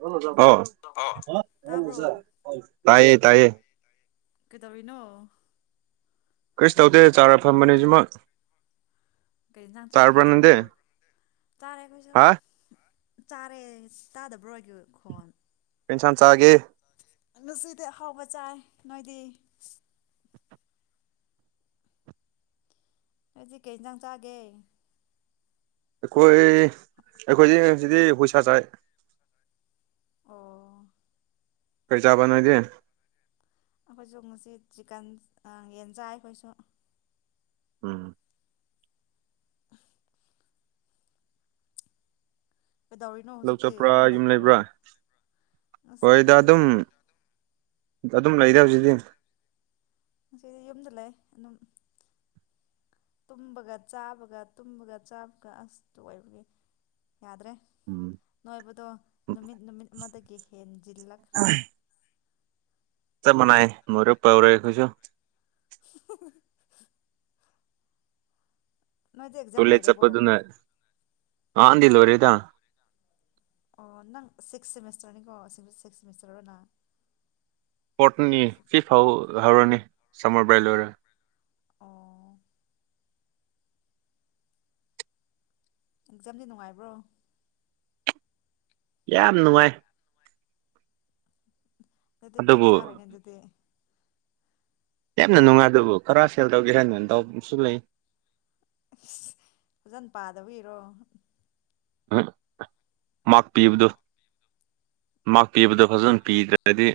ꯍꯂ ꯇꯥꯕ꯭ꯔꯣ ꯆ ꯑꯧ ꯇꯥꯌꯦ ꯇꯥꯌꯦ ꯀꯩꯗꯧꯔꯤꯅꯣ ꯀ꯭ꯔꯤꯁ ꯇꯧꯗꯦ ꯆꯥꯔ ꯐꯝꯕꯅꯤ [unintelligible] ꯃꯛ ꯀꯩ ꯌꯦꯟꯁꯥꯡ ꯆꯥꯔꯒꯦꯗꯣ ꯆꯥꯔꯦ ꯑꯩꯈꯣꯏꯁꯨ ꯍꯥ ꯆꯥꯔꯦ ꯇꯥꯗꯕ꯭ꯔꯣ ꯑꯩꯒꯤ ꯈꯣꯟ ꯀꯩ ꯌꯦꯟꯁꯥꯡ ꯆꯥꯒꯦ ꯑꯉꯁꯤꯗꯤ ꯍꯥꯎꯕ ꯆꯥꯏ ꯅꯣꯏꯗꯤ ꯉꯁꯤ ꯀꯩ ꯌꯦꯟꯁꯥꯡ ꯆꯥꯒꯦ ꯑꯩꯈꯣꯏ ꯑꯩꯈꯣꯏꯗꯤ ꯉꯁꯤꯗꯤ ꯍꯨꯁꯥ ꯆꯥꯏ ꯑꯣ ꯀꯩ ꯆꯥꯕ ꯅꯣꯢꯗꯤ ꯑꯩꯈꯣꯏꯁꯨ ꯉꯁꯤ ꯆꯤꯀꯟ ꯌꯦꯟ ꯆꯥꯢ ꯑꯩꯈꯣꯏꯁꯨ ꯎꯝ ꯀꯩꯗꯧꯔꯤꯅꯣ ꯂꯧ ꯍꯧꯖꯤꯛꯇꯤ ꯆꯠꯄ꯭ꯔꯥ ꯑꯗꯨꯝ ꯌꯨꯝ ꯂꯩꯕꯣ ꯂꯩꯕ꯭ꯔꯥ ꯍꯣꯏꯗ ꯉꯁꯤꯗꯤ ꯑꯗꯨꯝ ꯑꯗꯨꯝ ꯂꯩꯗꯦ ꯍꯧꯖꯤꯛꯇꯗꯤ ꯉꯗꯤ ꯌꯨꯝꯗ ꯂꯩ ꯑꯗꯨꯝ ꯇꯨꯝꯕꯒ ꯆꯥꯕꯒ ꯇꯨꯝꯕꯒ ꯆꯥꯕꯒ ꯑꯁꯇ ꯑꯣꯏꯕꯒꯤ ꯌꯥꯗ꯭ꯔꯦ ꯎꯝ ꯅꯣꯏꯕꯗꯣ ꯅꯨꯃꯤꯠ ꯅꯨꯃꯤꯠ ꯑꯃꯗꯒꯤ ꯍꯦꯟꯖꯤꯜꯂꯛꯈ꯭ꯔꯦ ꯠꯇ ꯃꯅꯥꯥꯏ ꯃꯔ ꯄꯧꯔꯈꯣꯏꯁꯨ ꯅꯣꯏꯗꯤ ꯑꯦꯛꯖꯥꯝ ꯇꯂꯦ ꯂꯣꯏꯔꯕꯣ ꯆꯄꯗꯨꯅ ꯑꯗꯤ ꯂꯔꯤꯗ ꯑꯣ ꯅꯪ ꯁꯤꯛꯁ ꯁꯦꯃꯤꯁꯇꯔꯅꯤꯀꯣ ꯁꯤꯛꯁ ꯁꯦꯃꯤꯁꯇꯔ ꯑꯣꯏꯅ ꯄꯣꯠꯅꯤ ꯁꯤꯐꯥꯎ ꯍꯔꯅꯤ ꯁꯃꯔ ꯕꯦꯂꯔ ꯑꯣ ꯑꯦꯛꯖꯥꯝꯗꯤ ꯅꯨꯡꯉꯥꯏꯕ꯭ꯔꯣ ꯌꯥꯝ ꯅꯨꯡꯉꯥꯏ ꯑꯗꯨꯗꯤ ꯑꯗꯨꯕꯨ ꯕꯆꯥꯔꯩꯅ ꯑꯗꯨꯗꯤ ꯌꯥꯝꯅ ꯅꯨꯡꯉꯥꯏ ꯑꯗꯨꯕꯨ ꯈꯔ ꯁꯦꯜ ꯇꯧꯒꯦ ꯍꯥꯏꯅꯇꯥꯎꯁꯨ ꯂꯩ ꯐꯖꯅ ꯄꯥꯗꯕ ꯏꯔꯣ ꯃꯥꯛ ꯄꯤꯕꯗꯣ ꯃꯥꯛ ꯄꯤꯕꯗꯣ ꯐꯖꯅ ꯄꯤꯗ꯭ꯔꯗꯤ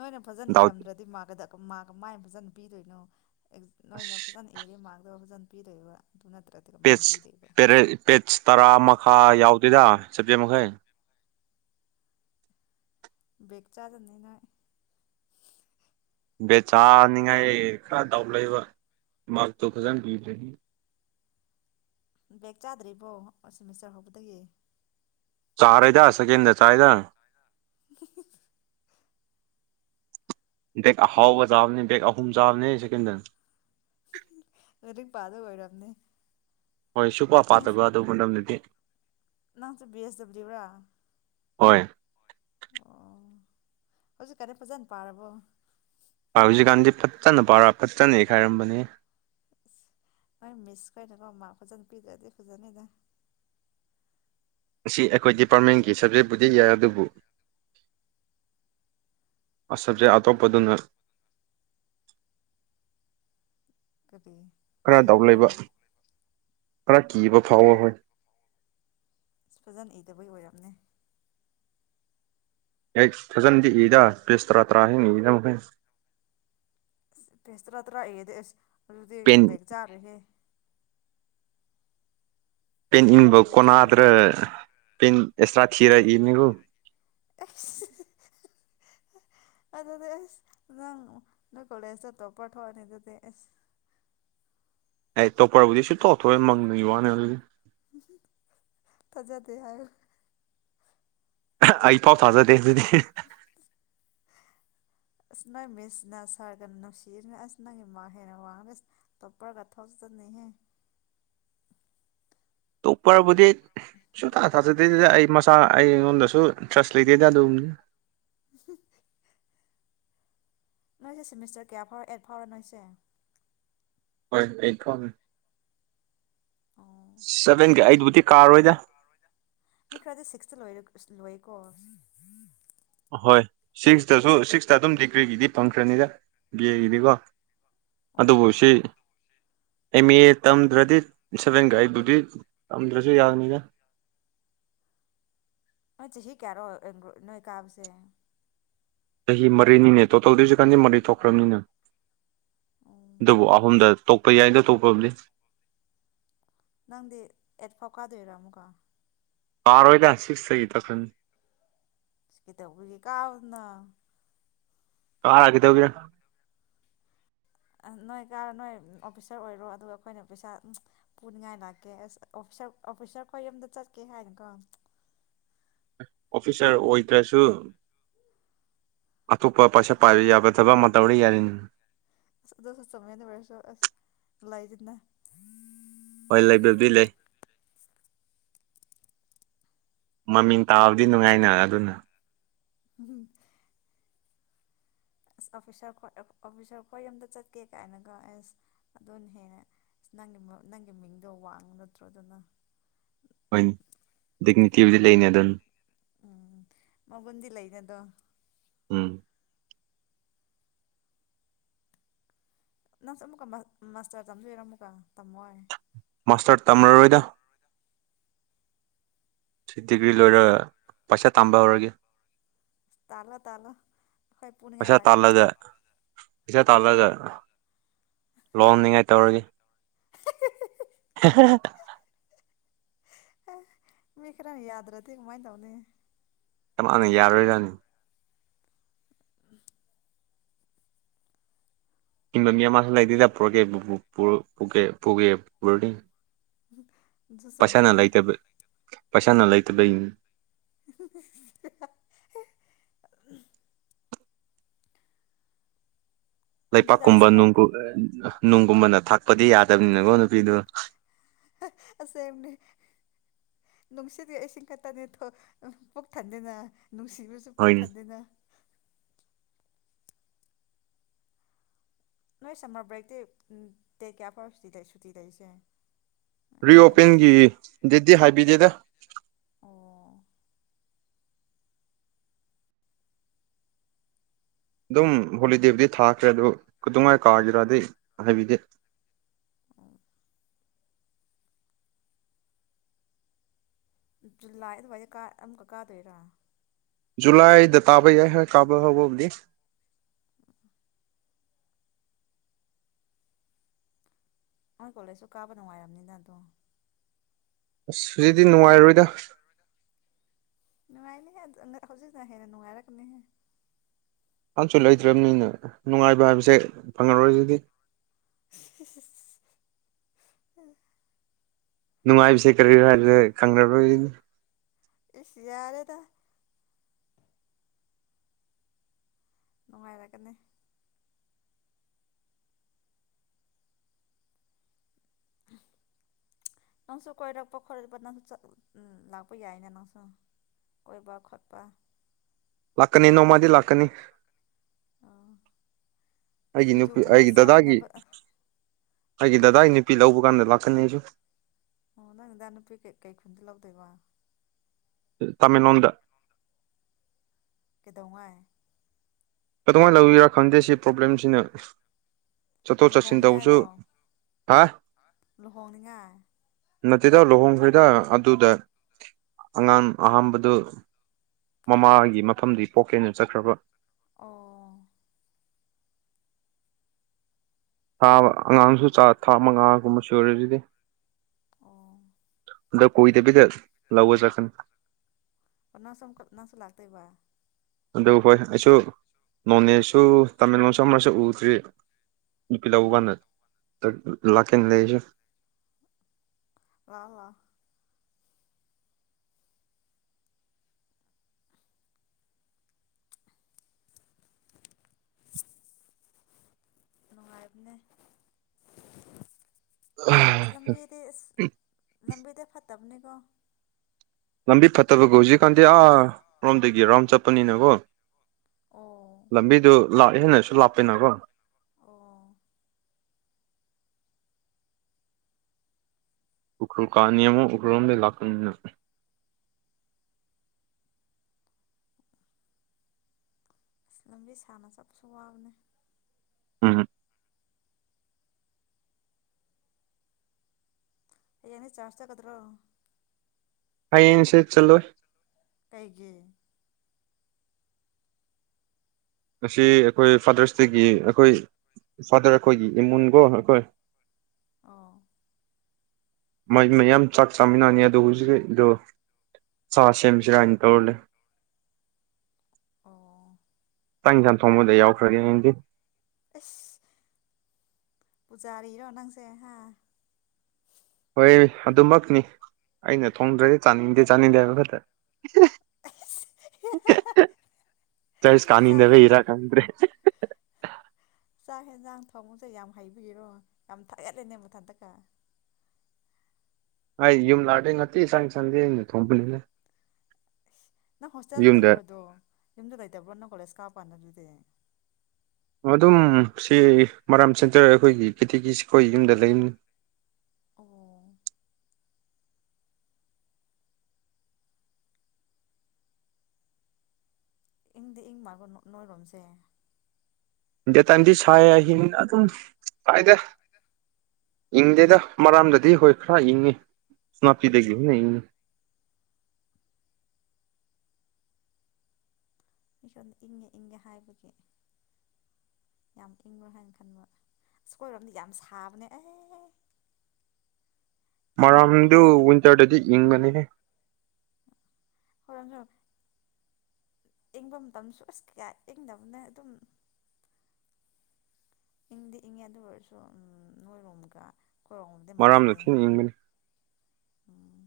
ꯅꯣꯏꯅ ꯐꯖꯅ ꯗꯥꯎꯠ ꯏꯔꯝꯗ꯭ꯔꯗꯤ ꯃꯥꯒꯗ ꯃꯥꯒ ꯃꯥꯏ ꯐꯖꯅ ꯄꯤꯗꯣꯏꯅꯣ ꯅꯣꯏꯅ ꯐꯖꯅ ꯑꯦꯔꯦ ꯃꯥꯡꯗꯕ ꯐꯖꯅ ꯄꯗꯏꯕ ꯄꯦ ꯄꯦꯖ ꯇꯔꯥ ꯃꯈꯥ ꯌꯥꯎꯗꯣꯏꯗ ꯁꯕꯖ ꯃꯈ ꯃꯈꯩ ꯕꯒ ꯆꯥꯖꯅꯤꯅ ꯕꯦ ꯆꯥꯅꯤꯡꯉꯥꯏ ꯈꯔ ꯗꯥꯎꯠ ꯂꯩꯕ ꯃꯥꯔꯇꯨ ꯈꯖꯪ ꯄꯤꯔꯅꯤ ꯕꯦꯦꯛ ꯆꯥꯗ꯭ꯔꯤꯕꯣ ꯁꯤꯦꯃꯤꯁꯇꯔ ꯍꯧꯕꯗꯒꯤ ꯆꯥꯔꯗ ꯁꯦꯀꯦꯟꯗ ꯆꯥꯗ [unintelligible] ꯕꯦꯛ ꯑꯍꯥꯎꯕ ꯆꯥꯕꯅꯦ ꯕꯦꯛ ꯑꯍꯨꯝ ꯆꯥꯕꯅꯦ ꯁꯦꯀꯦꯟꯗ ꯑꯗꯨ ꯄꯥꯗ ꯑꯣꯏꯔꯝꯅꯤ ꯍꯣꯏ ꯁꯨꯄ ꯄꯥꯠꯇꯒꯣ ꯑꯗꯨ ꯄꯝꯗꯨꯗꯤ ꯅꯪ ꯤ ꯑꯦꯁꯕ꯭ꯂꯤꯨꯔ ꯍꯣꯏ ꯑꯣꯁꯨ ꯀꯅꯦ ꯄꯖꯅ ꯄꯥꯔꯔꯕꯣ ꯍꯧꯖꯤꯛꯀꯥꯟꯗꯤ ꯐꯠꯇꯅ ꯄꯥꯎꯔꯥ ꯐꯠꯇꯅ ꯏꯈꯥꯏꯔꯝꯕꯅꯤ ꯅꯣꯏ ꯃꯤꯁ ꯀꯩꯅꯀꯣ ꯃꯥ ꯐꯖꯅ ꯄꯤꯗ꯭ꯔꯗꯤ ꯐꯖꯅꯤꯗ ꯑꯁꯤ ꯑꯩꯈꯣꯏ ꯗꯤꯄꯥꯔꯠꯃꯦꯟꯒꯤ ꯁꯕꯖꯦꯛꯕꯨꯗꯤ ꯌꯥꯏ ꯑꯗꯨꯕꯨ ꯁꯕꯖꯦꯛ ꯑꯇꯣꯞꯄꯗꯨꯅ ꯀꯔꯤ ꯈꯔ ꯗꯥꯎ ꯀꯤꯕ꯭ꯔꯣ ꯂꯩꯕ ꯈꯔ ꯀꯤꯕ ꯐꯥꯎꯕꯍꯣꯢ ꯑꯁ ꯐꯖꯅ ꯏꯗꯕꯩ ꯑꯣꯏꯔꯝꯅꯤ ꯑꯩꯁ ꯐꯖꯅꯗꯤ ꯏꯗ ꯄꯤꯁ ꯇꯔꯥ ꯇꯔꯥ ꯍꯦꯟꯅ ꯏꯅ [unintelligible] ꯄꯦꯁ ꯇꯔꯥ ꯇꯔꯥ ꯢꯔꯗꯤ ꯑꯦꯁ ꯑꯗꯨꯗꯤ ꯄꯦꯟ ꯕꯦꯛ ꯆꯥꯔꯦꯍꯦ ꯄꯦꯟ ꯏꯪꯕꯥꯎ ꯄꯦꯁ ꯇꯔꯥ ꯀꯣꯟꯅꯗ꯭ꯔꯦ ꯄꯦꯟ ꯑꯦꯛꯁꯇꯥꯔ ꯊꯤꯔ ꯢꯕꯅꯤꯀꯣ ꯑꯁ ꯑꯗꯨꯗꯤ ꯑꯁ ꯅꯪ ꯅꯣꯢ ꯀꯣꯂꯦꯖꯇ ꯇꯣꯞꯄꯔ ꯊꯣꯛꯑꯅꯤ ꯑꯗꯨꯗꯤ ꯑꯁ ꯑꯩ ꯇꯣꯞꯄ꯭ꯔꯕꯨꯗꯤ ꯁꯨꯡꯊꯣꯛ ꯊꯣꯛꯑꯣꯢ ꯃꯪꯒꯤ ꯋꯥꯅꯤ ꯑꯗꯨꯗꯤ ꯊꯥꯖꯗꯦ ꯍꯥꯏꯌꯨ ꯑꯩ ꯐꯥꯎ ꯊꯥꯖꯗꯦ ꯑꯗꯨꯗꯤ ꯑꯁ ꯅꯪ ꯃꯤꯁꯅ ꯁꯥꯔꯒ ꯅꯨꯡꯁꯤꯔꯅ ꯑꯁ ꯅꯪꯒꯤ ꯃꯥꯥꯛ ꯍꯦꯟꯅ ꯋꯥꯡꯉꯒ ꯇꯣꯞꯄꯒ ꯊꯣꯛꯆꯅꯤꯍꯦ ꯇꯣꯞꯄꯔꯕꯨꯗꯤ ꯁꯨꯡꯊꯥ ꯊꯥꯖꯗꯦꯗ ꯑꯩ ꯃꯆꯥꯥ ꯑꯩꯉꯣꯟꯗꯁꯨ ꯏꯟꯇ꯭ꯔꯁ ꯂꯩꯇꯦꯗ ꯑꯗꯨꯝꯅꯤ [unintelligible] ꯅꯣꯏꯁꯦ ꯁꯦꯃꯤꯁꯇꯔ ꯀꯌꯥ ꯐꯥꯎꯔ ꯑꯦꯠ ꯐꯥꯎꯔ ꯅꯣꯏꯁꯦ ꯑꯦꯠ ꯐꯥꯎꯅꯤ ꯑꯣ ꯁꯕꯦꯟꯒ ꯑꯦꯠꯕꯨꯗꯤ ꯀꯥꯔꯣꯏꯗ ꯃꯤ ꯈꯥꯔꯗꯤ ꯁꯤꯛꯁꯇ ꯂꯣꯏꯔꯦ ꯂꯣꯏꯀꯣ ꯍꯣꯏ ꯁꯤꯛꯁꯇꯁꯨ ꯁꯤꯛꯁꯇ ꯑꯗꯨꯝ ꯗꯤꯒ꯭ꯔꯤꯒꯤꯗꯤ ꯐꯪꯈ꯭ꯔꯅꯤꯗ ꯕꯤ ꯑꯦꯒꯤꯗꯤꯀꯣ ꯑꯣ ꯑꯗꯨꯕꯨ ꯁꯤ ꯑꯦꯝ ꯑꯦ ꯇꯝꯗ꯭ꯔꯗꯤ ꯁꯚꯦꯟꯒ ꯑꯦꯠꯕꯨꯗꯤ ꯇꯝꯗ꯭ꯔꯁꯨ ꯌꯥꯒꯅꯤꯗ ꯅꯣꯢ ꯆꯍꯤ ꯀꯥꯌꯔꯣ [unintelligible] ꯅꯣꯢꯀꯥꯕꯁꯦ ꯆꯍꯤ ꯃꯔꯤꯅꯤꯅꯦ ꯇꯣꯇꯦꯜꯗꯩꯁꯨ ꯃꯔꯤ ꯇꯣꯛꯈ꯭ꯔꯕꯅꯤꯅ ꯑꯗꯨꯕꯨ ꯑꯍꯨꯝꯗ ꯇꯣꯛꯄ ꯌꯥꯏꯗ ꯇꯣꯛꯄꯕꯨꯗꯤ ꯅꯪꯗꯤ ꯑꯦꯠꯐꯥꯎ ꯀꯥꯗꯣꯏꯔꯥ ꯑꯃꯨꯛꯀ ꯀꯥꯔꯣꯢꯗ ꯁꯤꯛꯁ ꯇꯩ ꯇꯣꯛꯈ꯭ꯔꯅꯤ ꯢꯁ ꯀꯩꯗꯧꯕꯒꯤ ꯀꯥꯎ ꯅ ꯀꯥꯔ ꯀꯩꯗꯧꯒꯦꯔꯥ ꯑ ꯅꯣꯏ ꯀꯥꯔꯣ ꯅꯣꯏ ꯑꯣꯐꯤꯁꯥꯔ ꯑꯣꯏꯔꯣ ꯑꯗꯨꯒ ꯑꯩꯈꯣꯏꯅ ꯄꯩꯁꯥ ꯄꯨꯅꯤꯡꯉꯥꯏ ꯂꯥꯛꯀꯦ ꯑꯁ ꯑꯣꯐꯤꯁꯥꯔ ꯑꯩꯈꯣꯏ ꯌꯨꯝꯗ ꯆꯠꯀꯦ ꯍꯥꯏꯅꯀꯣ ꯑꯣꯐꯤꯁꯥꯔ ꯑꯣꯏꯗ꯭ꯔꯁꯨ ꯑꯇꯣꯞꯄ ꯄꯩꯁꯥ ꯄꯥꯏꯕ ꯌꯥꯕ ꯊꯕꯛ ꯑꯃ ꯇꯧꯔ ꯌꯥꯔꯦꯅꯦ ꯑꯁ ꯑꯗꯨꯁꯨ ꯆꯨꯝꯃꯤꯅꯦ ꯑꯣꯢꯔꯁꯨ ꯑꯁ ꯂꯩꯗꯅ ꯍꯣꯏ ꯂꯩꯕꯨꯗꯤ ꯂꯩ ꯃꯃꯤꯡ ꯇꯥꯕꯗꯤ ꯅꯨꯡꯉꯥꯏꯅ ꯑꯗꯨꯅ ꯎꯝ ꯑꯁ ꯑꯣꯐꯤꯁꯥꯔꯈꯣꯢ ꯑꯣꯐꯤꯁꯥꯔꯈꯣꯢ ꯌꯨꯝꯗ ꯆꯠꯀꯦ ꯀꯥꯏꯅꯒ ꯑꯦꯁ ꯑꯗꯨꯅ ꯍꯦꯟꯅ ꯅꯪꯒꯤ ꯅꯪꯒꯤ ꯃꯤꯡꯗꯣ ꯋꯥꯡ ꯅꯠꯇ꯭ꯔꯣ ꯑꯗꯨꯅ ꯍꯣꯢꯅꯦ ꯗꯤꯛꯅꯤꯇꯤꯕꯨꯗꯤ ꯂꯩꯅꯦ ꯑꯗꯨꯅ ꯎꯝ ꯃꯒꯨꯟꯗꯤ ꯂꯩ ꯑꯗꯣ ꯎꯝ ꯅꯪꯁꯨ ꯑꯃꯨꯛꯀ ꯃꯥꯁꯇꯔ ꯇꯝꯗꯣꯢꯔ ꯑꯃꯨꯛꯀ ꯇꯝꯃꯣꯢ ꯃꯥꯁꯇꯔ ꯇꯝꯔꯔꯣꯏꯗ ꯁꯤ ꯗꯤꯒ꯭ꯔꯤ ꯂꯣꯏꯔꯒ ꯄꯩꯁꯥ ꯇꯥꯟꯕ ꯍꯧꯔꯒꯦ ꯇꯥꯂꯣ ꯇꯥꯂꯣ ꯑꯈꯣꯢ ꯄꯨꯅꯤꯉꯥꯢ ꯄꯩꯁꯥ ꯂꯥꯛꯀꯦ ꯇꯥꯜꯂꯒ ꯄꯩꯁꯥ ꯇꯥꯜꯂꯒ ꯂꯨꯍꯣꯡꯅꯤꯉꯥꯏ ꯇꯧꯔꯅꯤ ꯍꯥ ꯍꯥ ꯑꯦ ꯃꯤ ꯈꯥꯔꯅ ꯌꯥꯗ꯭ꯔꯗꯤ ꯀꯃꯥꯏ ꯇꯧꯅꯤ ꯢꯃꯥꯅ ꯌꯥꯔꯣꯏꯔꯥꯅꯤ ꯍꯤꯟꯕ ꯃꯤ ꯑꯃꯁꯨ ꯂꯩꯇꯦꯗ [unintelligible] [unintelligible] ꯎꯝ ꯁꯨꯁꯣꯃꯅꯦ ꯄꯁꯅ ꯂꯩꯇꯕꯩ [inaudible] ꯍꯧꯖꯤꯛꯀꯥꯟ ꯂꯩꯄꯥꯛꯀꯨꯝꯕ ꯁꯝꯃꯔ ꯅꯨꯡꯒꯨ ꯄꯨꯝꯕꯅ ꯊꯛꯄꯗꯤ ꯌꯥꯗꯕꯅꯤꯅꯀꯣ ꯅꯨꯄꯤꯗꯨ ꯑꯁꯅꯦ ꯅꯨꯡꯁꯤꯠꯒꯤ ꯏꯁꯤꯡ ꯈꯛꯇꯅꯦ ꯄꯨꯛ ꯊꯟꯗꯦꯅ ꯅꯨꯡꯁꯤꯕꯁꯨ ꯍꯣꯏꯅꯦ ꯄꯛꯊꯗꯅ ꯅꯣꯏ ꯁꯝꯃꯔ ꯕ꯭ꯔꯦꯛꯇꯤ ꯗꯦꯛ ꯀꯌꯥ ꯐꯥꯎꯕ ꯁꯨꯇꯤ ꯇꯁꯦ ꯔꯤꯑꯣꯄꯦꯟꯒꯤ ꯗꯦꯗꯤ ꯍꯥꯏꯕꯤꯗꯦꯗ ꯑꯣ ꯑꯗꯨꯝ ꯍꯣꯂꯤꯗꯦꯕꯨꯗꯤ ꯊꯥꯈ꯭ꯔꯦ ꯑꯗꯨ ꯀꯗꯉꯥꯏ ꯀꯥꯒꯤꯔꯥꯗꯤ ꯍꯥꯏꯕꯤꯗꯦ ꯑꯣ ꯂꯥꯛ ꯑꯗꯨꯋꯥꯏꯗ ꯑꯃꯨꯛꯀꯛ ꯀꯥꯗꯣꯏꯔꯥ ꯖꯨꯂꯥꯏꯗ ꯇꯥꯕ ꯌꯥꯏ ꯀꯥꯕ ꯍꯧꯕꯕꯨꯗꯤ ꯅꯣꯏ ꯀꯣꯂꯦꯖꯁꯨ ꯀꯥꯕ ꯅꯨꯡꯉꯥꯏꯔꯕꯅꯤꯅ ꯑꯗꯣ ꯑꯁ ꯍꯧꯨꯖꯤꯗꯤ ꯅꯨꯡꯉꯥꯏꯔꯣꯏꯗ ꯅꯅꯨꯡꯉꯥꯏꯅꯤ ꯍꯥꯏꯖꯤ ꯍꯦꯔ ꯅꯅꯨꯡꯉꯥꯏꯔꯛꯅꯤ ꯍꯥꯏ ꯂꯩꯇ꯭ꯔꯕꯅꯤꯅ ꯅꯨꯡꯉꯥꯏꯕ ꯍꯥꯏꯕꯁꯦ ꯐꯪꯉꯔꯣꯏ ꯑꯗꯨꯗꯤ [inaudible] ꯅꯨꯡꯉꯥꯏꯕꯁꯦ ꯀꯔꯤꯣ ꯍꯥꯏ ꯈꯪꯅꯔꯣꯏꯅꯣ ꯑꯦꯔꯦꯗ ꯅꯨꯡꯉꯥꯏꯔꯀꯅꯤ ꯅꯪꯁꯨ ꯀꯣꯏꯔꯛꯄ ꯈꯣꯠꯂꯛꯄ ꯅꯪꯁꯨ ꯂꯥꯛꯄ ꯌꯥꯏꯅ ꯅꯪꯁꯨ ꯀꯣꯏꯕ ꯈꯣꯠꯄ ꯂꯥꯛꯀꯅꯤ ꯅꯣꯡꯃꯗꯤ ꯂꯥꯛꯀꯅꯤ ꯑꯣ ꯑꯩꯒꯤ ꯅꯨꯄꯤ ꯁꯤꯡꯖꯨꯒꯨꯝꯕ ꯑꯩꯒꯤ ꯗꯗꯥꯗꯥꯒꯤ ꯆꯥꯃꯤꯟꯅꯕ ꯑ, ꯑꯩꯒꯤ ꯀꯔꯤ ꯗꯗꯥꯗꯥꯒꯤ ꯅꯨꯄꯤ ꯂꯧꯕ ꯀꯥꯟꯗ ꯂꯥꯛꯀꯅꯤ ꯑꯩꯁꯨ ꯑꯣ ꯅꯪꯗꯥ ꯅꯨꯄꯤ ꯀꯩ ꯀꯩ ꯈꯨꯟꯗꯤ ꯂꯧꯗꯣꯏꯕ ꯇꯃꯦꯡꯂꯣꯗ ꯇꯉꯥꯏ ꯀꯃꯍꯥꯏꯅ ꯂꯧꯋꯔꯥ ꯈꯪꯗꯦ ꯁꯤ ꯄ꯭ꯔꯣꯕ꯭ꯂꯦꯝꯁꯤꯅ ꯆꯠꯊꯣꯛ ꯆꯠꯁꯤꯟ ꯇꯧꯕꯁꯨ ꯍꯥ ꯂꯍꯣꯡꯉꯥꯏ ꯅꯠꯇꯦꯗꯥꯎ ꯂꯨꯍꯣꯡꯈ꯭ꯔꯦꯗ ꯑꯗꯨꯗ ꯑꯉꯥꯡ ꯑꯍꯝꯕꯗꯨ ꯃꯃꯥꯒꯤ ꯃꯐꯝꯗꯤ ꯄꯣꯛꯀꯦꯅ ꯆꯠꯈ꯭ꯔꯕ ꯑꯣ ꯊꯥ ꯑꯉꯥꯡꯁꯨ ꯊꯥ ꯃꯉꯥꯒꯨꯝꯕ ꯁꯣꯏꯔ ꯑꯗꯨꯗꯤ ꯑꯣ ꯈ ꯀꯣꯏꯗꯕꯤꯗ ꯂꯎꯁꯪ ꯁꯅꯁꯨ ꯂꯥꯛꯇꯕ ꯑꯗꯨ ꯍꯣꯏ ꯑꯩꯁꯨ ꯅꯣꯅꯦꯁꯨ ꯇꯥꯃꯤꯜꯂꯣꯁꯨ ꯑꯃꯔꯁꯨ ꯎꯗ꯭ꯔꯤ ꯅꯨꯄꯤ ꯂꯎ ꯑꯣ ꯋꯥꯥꯟ ꯂꯥꯛꯀꯤ ꯏ ꯂꯩꯁ [unintelligible] ꯅꯨꯡꯉꯥꯏꯕꯅꯦ ꯂ ꯂꯝꯕꯤꯗꯤ ꯂꯝꯕꯤꯗ ꯐꯠꯇꯕꯅꯤ [unintelligible] ꯂꯝꯕꯤ ꯐꯠꯇꯕꯒ ꯍꯧꯖꯤꯛꯀꯥꯟꯗꯤ ꯑꯥ ꯔꯣꯝꯗꯒꯤ ꯔꯔꯥꯎꯟ ꯆꯠꯄꯅꯤꯅꯀꯣ ꯑꯣ ꯂꯝꯕꯤꯗꯨ ꯂꯥꯛꯑꯦ ꯍꯦꯟꯅꯁꯨ ꯂꯥꯛꯄꯦꯅꯀꯣ ꯑꯣ ꯎꯈ꯭ꯔꯨꯜ ꯀꯥꯅꯤꯃ ꯎꯈ꯭ꯔꯨꯜꯝꯗ ꯂꯥꯛꯀꯅ ꯑꯁ ꯂꯝꯕꯤ ꯁꯥꯅ ꯆꯞꯁꯨ ꯋꯥꯕꯅꯦ ꯍꯝ ꯑꯩꯅꯤ ꯆꯥꯔꯖ ꯆꯒꯗ꯭ꯔꯣ ꯍꯥꯏꯌꯦꯁꯦ ꯆꯂꯣ ꯀꯩꯒꯤ ꯉꯁꯤ ꯑꯩꯈꯣꯏ ꯐꯥꯗꯔꯁ ꯗꯦꯒꯤ ꯑꯩꯈꯣꯏ ꯐꯥꯗꯔ ꯑꯩꯈꯣꯏꯒꯤ ꯏꯃꯨꯟꯀꯣ ꯑꯩꯈꯣꯏ ꯑ ꯃꯩ ꯃꯌꯥꯝ ꯆꯥꯛ ꯆꯥꯃꯤꯟꯅꯅꯤ ꯑꯣ ꯍꯧꯖꯤꯛꯗꯣ ꯁꯥ ꯁꯦꯝꯁꯤꯔꯅ ꯇꯧꯔꯂꯦ ꯑꯣ ꯇꯥꯡ ꯏꯟꯁꯥꯡ ꯊꯣꯡꯕꯗ ꯌꯥꯎꯈ꯭ꯔꯒꯦ ꯅꯪꯗꯤ ꯑꯦꯁ ꯄꯨꯖꯥꯔꯤꯔꯣ ꯅꯪꯁꯦ ꯍꯥ ꯍꯣꯏ ꯑꯗꯨꯃꯛꯅꯤ ꯑꯩꯅ ꯊꯣꯡꯗ꯭ꯔꯗꯤ ꯆꯥꯅꯤꯡꯗꯦ ꯆꯥꯅꯤꯡꯗꯦ ꯍꯥꯏꯕ ꯈꯛꯇ ꯑꯁ ꯆꯁ ꯆꯥꯛ ꯀꯅꯤꯗꯕꯦ ꯍꯦ ꯏꯔ ꯀꯗ꯭ꯔꯦ ꯆꯥꯛ ꯌꯦꯦꯟꯖꯥꯡ ꯊꯣꯡꯃꯨꯁꯦ ꯌꯥꯝ ꯍꯩꯕꯤꯔꯣ ꯌꯥꯝ ꯊꯥꯒꯠꯂꯦꯅꯦ ꯃꯊꯟꯇꯀ ꯑꯩ ꯌꯨꯝ ꯂꯥꯗ ꯉꯥꯛꯇꯦ ꯁꯪ ꯁꯟꯗꯦ ꯑꯩꯅ ꯊꯣꯡꯕꯅꯤꯅꯦ ꯅꯪ ꯍꯣꯁꯇꯦꯜꯗ ꯂꯩꯔꯣꯗꯣ ꯌꯨꯝꯗ ꯂꯩꯇꯕ꯭ꯔꯣ ꯅꯪ ꯀꯣꯂꯦꯖ ꯀꯥꯞꯄ ꯄꯟꯖꯗꯦ ꯑꯗꯨꯝ ꯁꯤ ꯃꯔꯥꯝ ꯆꯦꯟꯆꯔ ꯑꯩꯈꯣꯏꯒꯤ ꯀꯦꯇꯤꯒꯤ ꯑꯩꯈꯣꯏ ꯌꯨꯝꯗ ꯂꯩꯅꯤꯅꯤ ꯑꯣ ꯏꯨꯡꯗꯤ ꯃꯥꯒꯣꯟꯅꯣꯏꯔꯣꯝꯁꯦ ꯏꯟ ꯗꯦ ꯇꯥꯟꯗꯤ ꯁꯥꯏꯍꯤꯡ ꯑꯗꯨꯝ ꯀꯥꯏꯗ ꯏꯪꯗꯦꯗ ꯃꯔꯥꯝꯗꯗꯤ ꯍꯣꯏ ꯈꯔ ꯏꯪꯉꯤ ꯅꯥꯄꯤꯗꯒꯤ ꯍꯅ ꯏꯪꯉꯤ ꯃꯤꯁꯣꯟꯝꯗ ꯏꯪꯉꯦ ꯏꯪꯉꯦ ꯍꯥꯏꯕꯒꯤ ꯌꯥꯝ ꯏꯪꯉꯣ ꯍꯥꯏꯅ ꯈꯟꯕ ꯑꯀꯣꯏꯔꯣꯝꯗꯤ ꯌꯥꯝ ꯁꯥꯕꯅꯦ ꯑꯦ ꯏꯪꯕ ꯃꯐꯝ ꯃꯔꯝꯗꯨ ꯂꯩꯕ ꯋꯤꯟꯇꯔꯗꯗꯤ ꯏꯪꯒꯅꯤ ꯍꯔꯝꯅ ꯏꯪꯕ ꯃꯇꯝꯁꯨ ꯑꯁ ꯀꯌꯥ ꯏꯪꯗꯕꯅ ꯑꯗꯨꯝ ꯏꯪꯗꯤ ꯏꯪꯉꯦ ꯑꯗꯨ ꯑꯣꯏꯔꯁꯨ ꯎꯝ ꯅꯣꯏꯂꯣꯝꯒ ꯃꯔꯥꯝꯅ ꯊꯤꯅꯤꯡꯅꯤꯡꯕꯅꯤ ꯎꯝ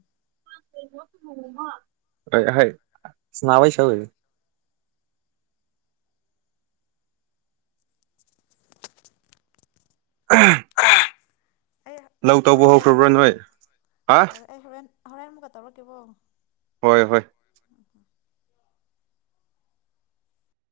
ꯍꯣꯏ ꯁꯅꯥꯕ ꯁ [unintelligible] ꯑꯩ ꯂꯧꯧ ꯇꯧꯕ ꯍꯣꯔꯦꯟ ꯑꯃꯨꯛꯀ ꯍꯧꯈ꯭ꯔꯕ꯭ꯔꯥ ꯇꯧꯔꯛꯀꯦꯀꯣ ꯅꯣꯏ ꯑ ꯑꯩ ꯍꯣꯔꯦꯟ ꯍꯣꯔꯦꯟ ꯑꯃꯨꯛꯒ ꯇꯧꯔꯛꯒꯦꯕꯣ ꯍꯣꯏ ꯍꯣꯏ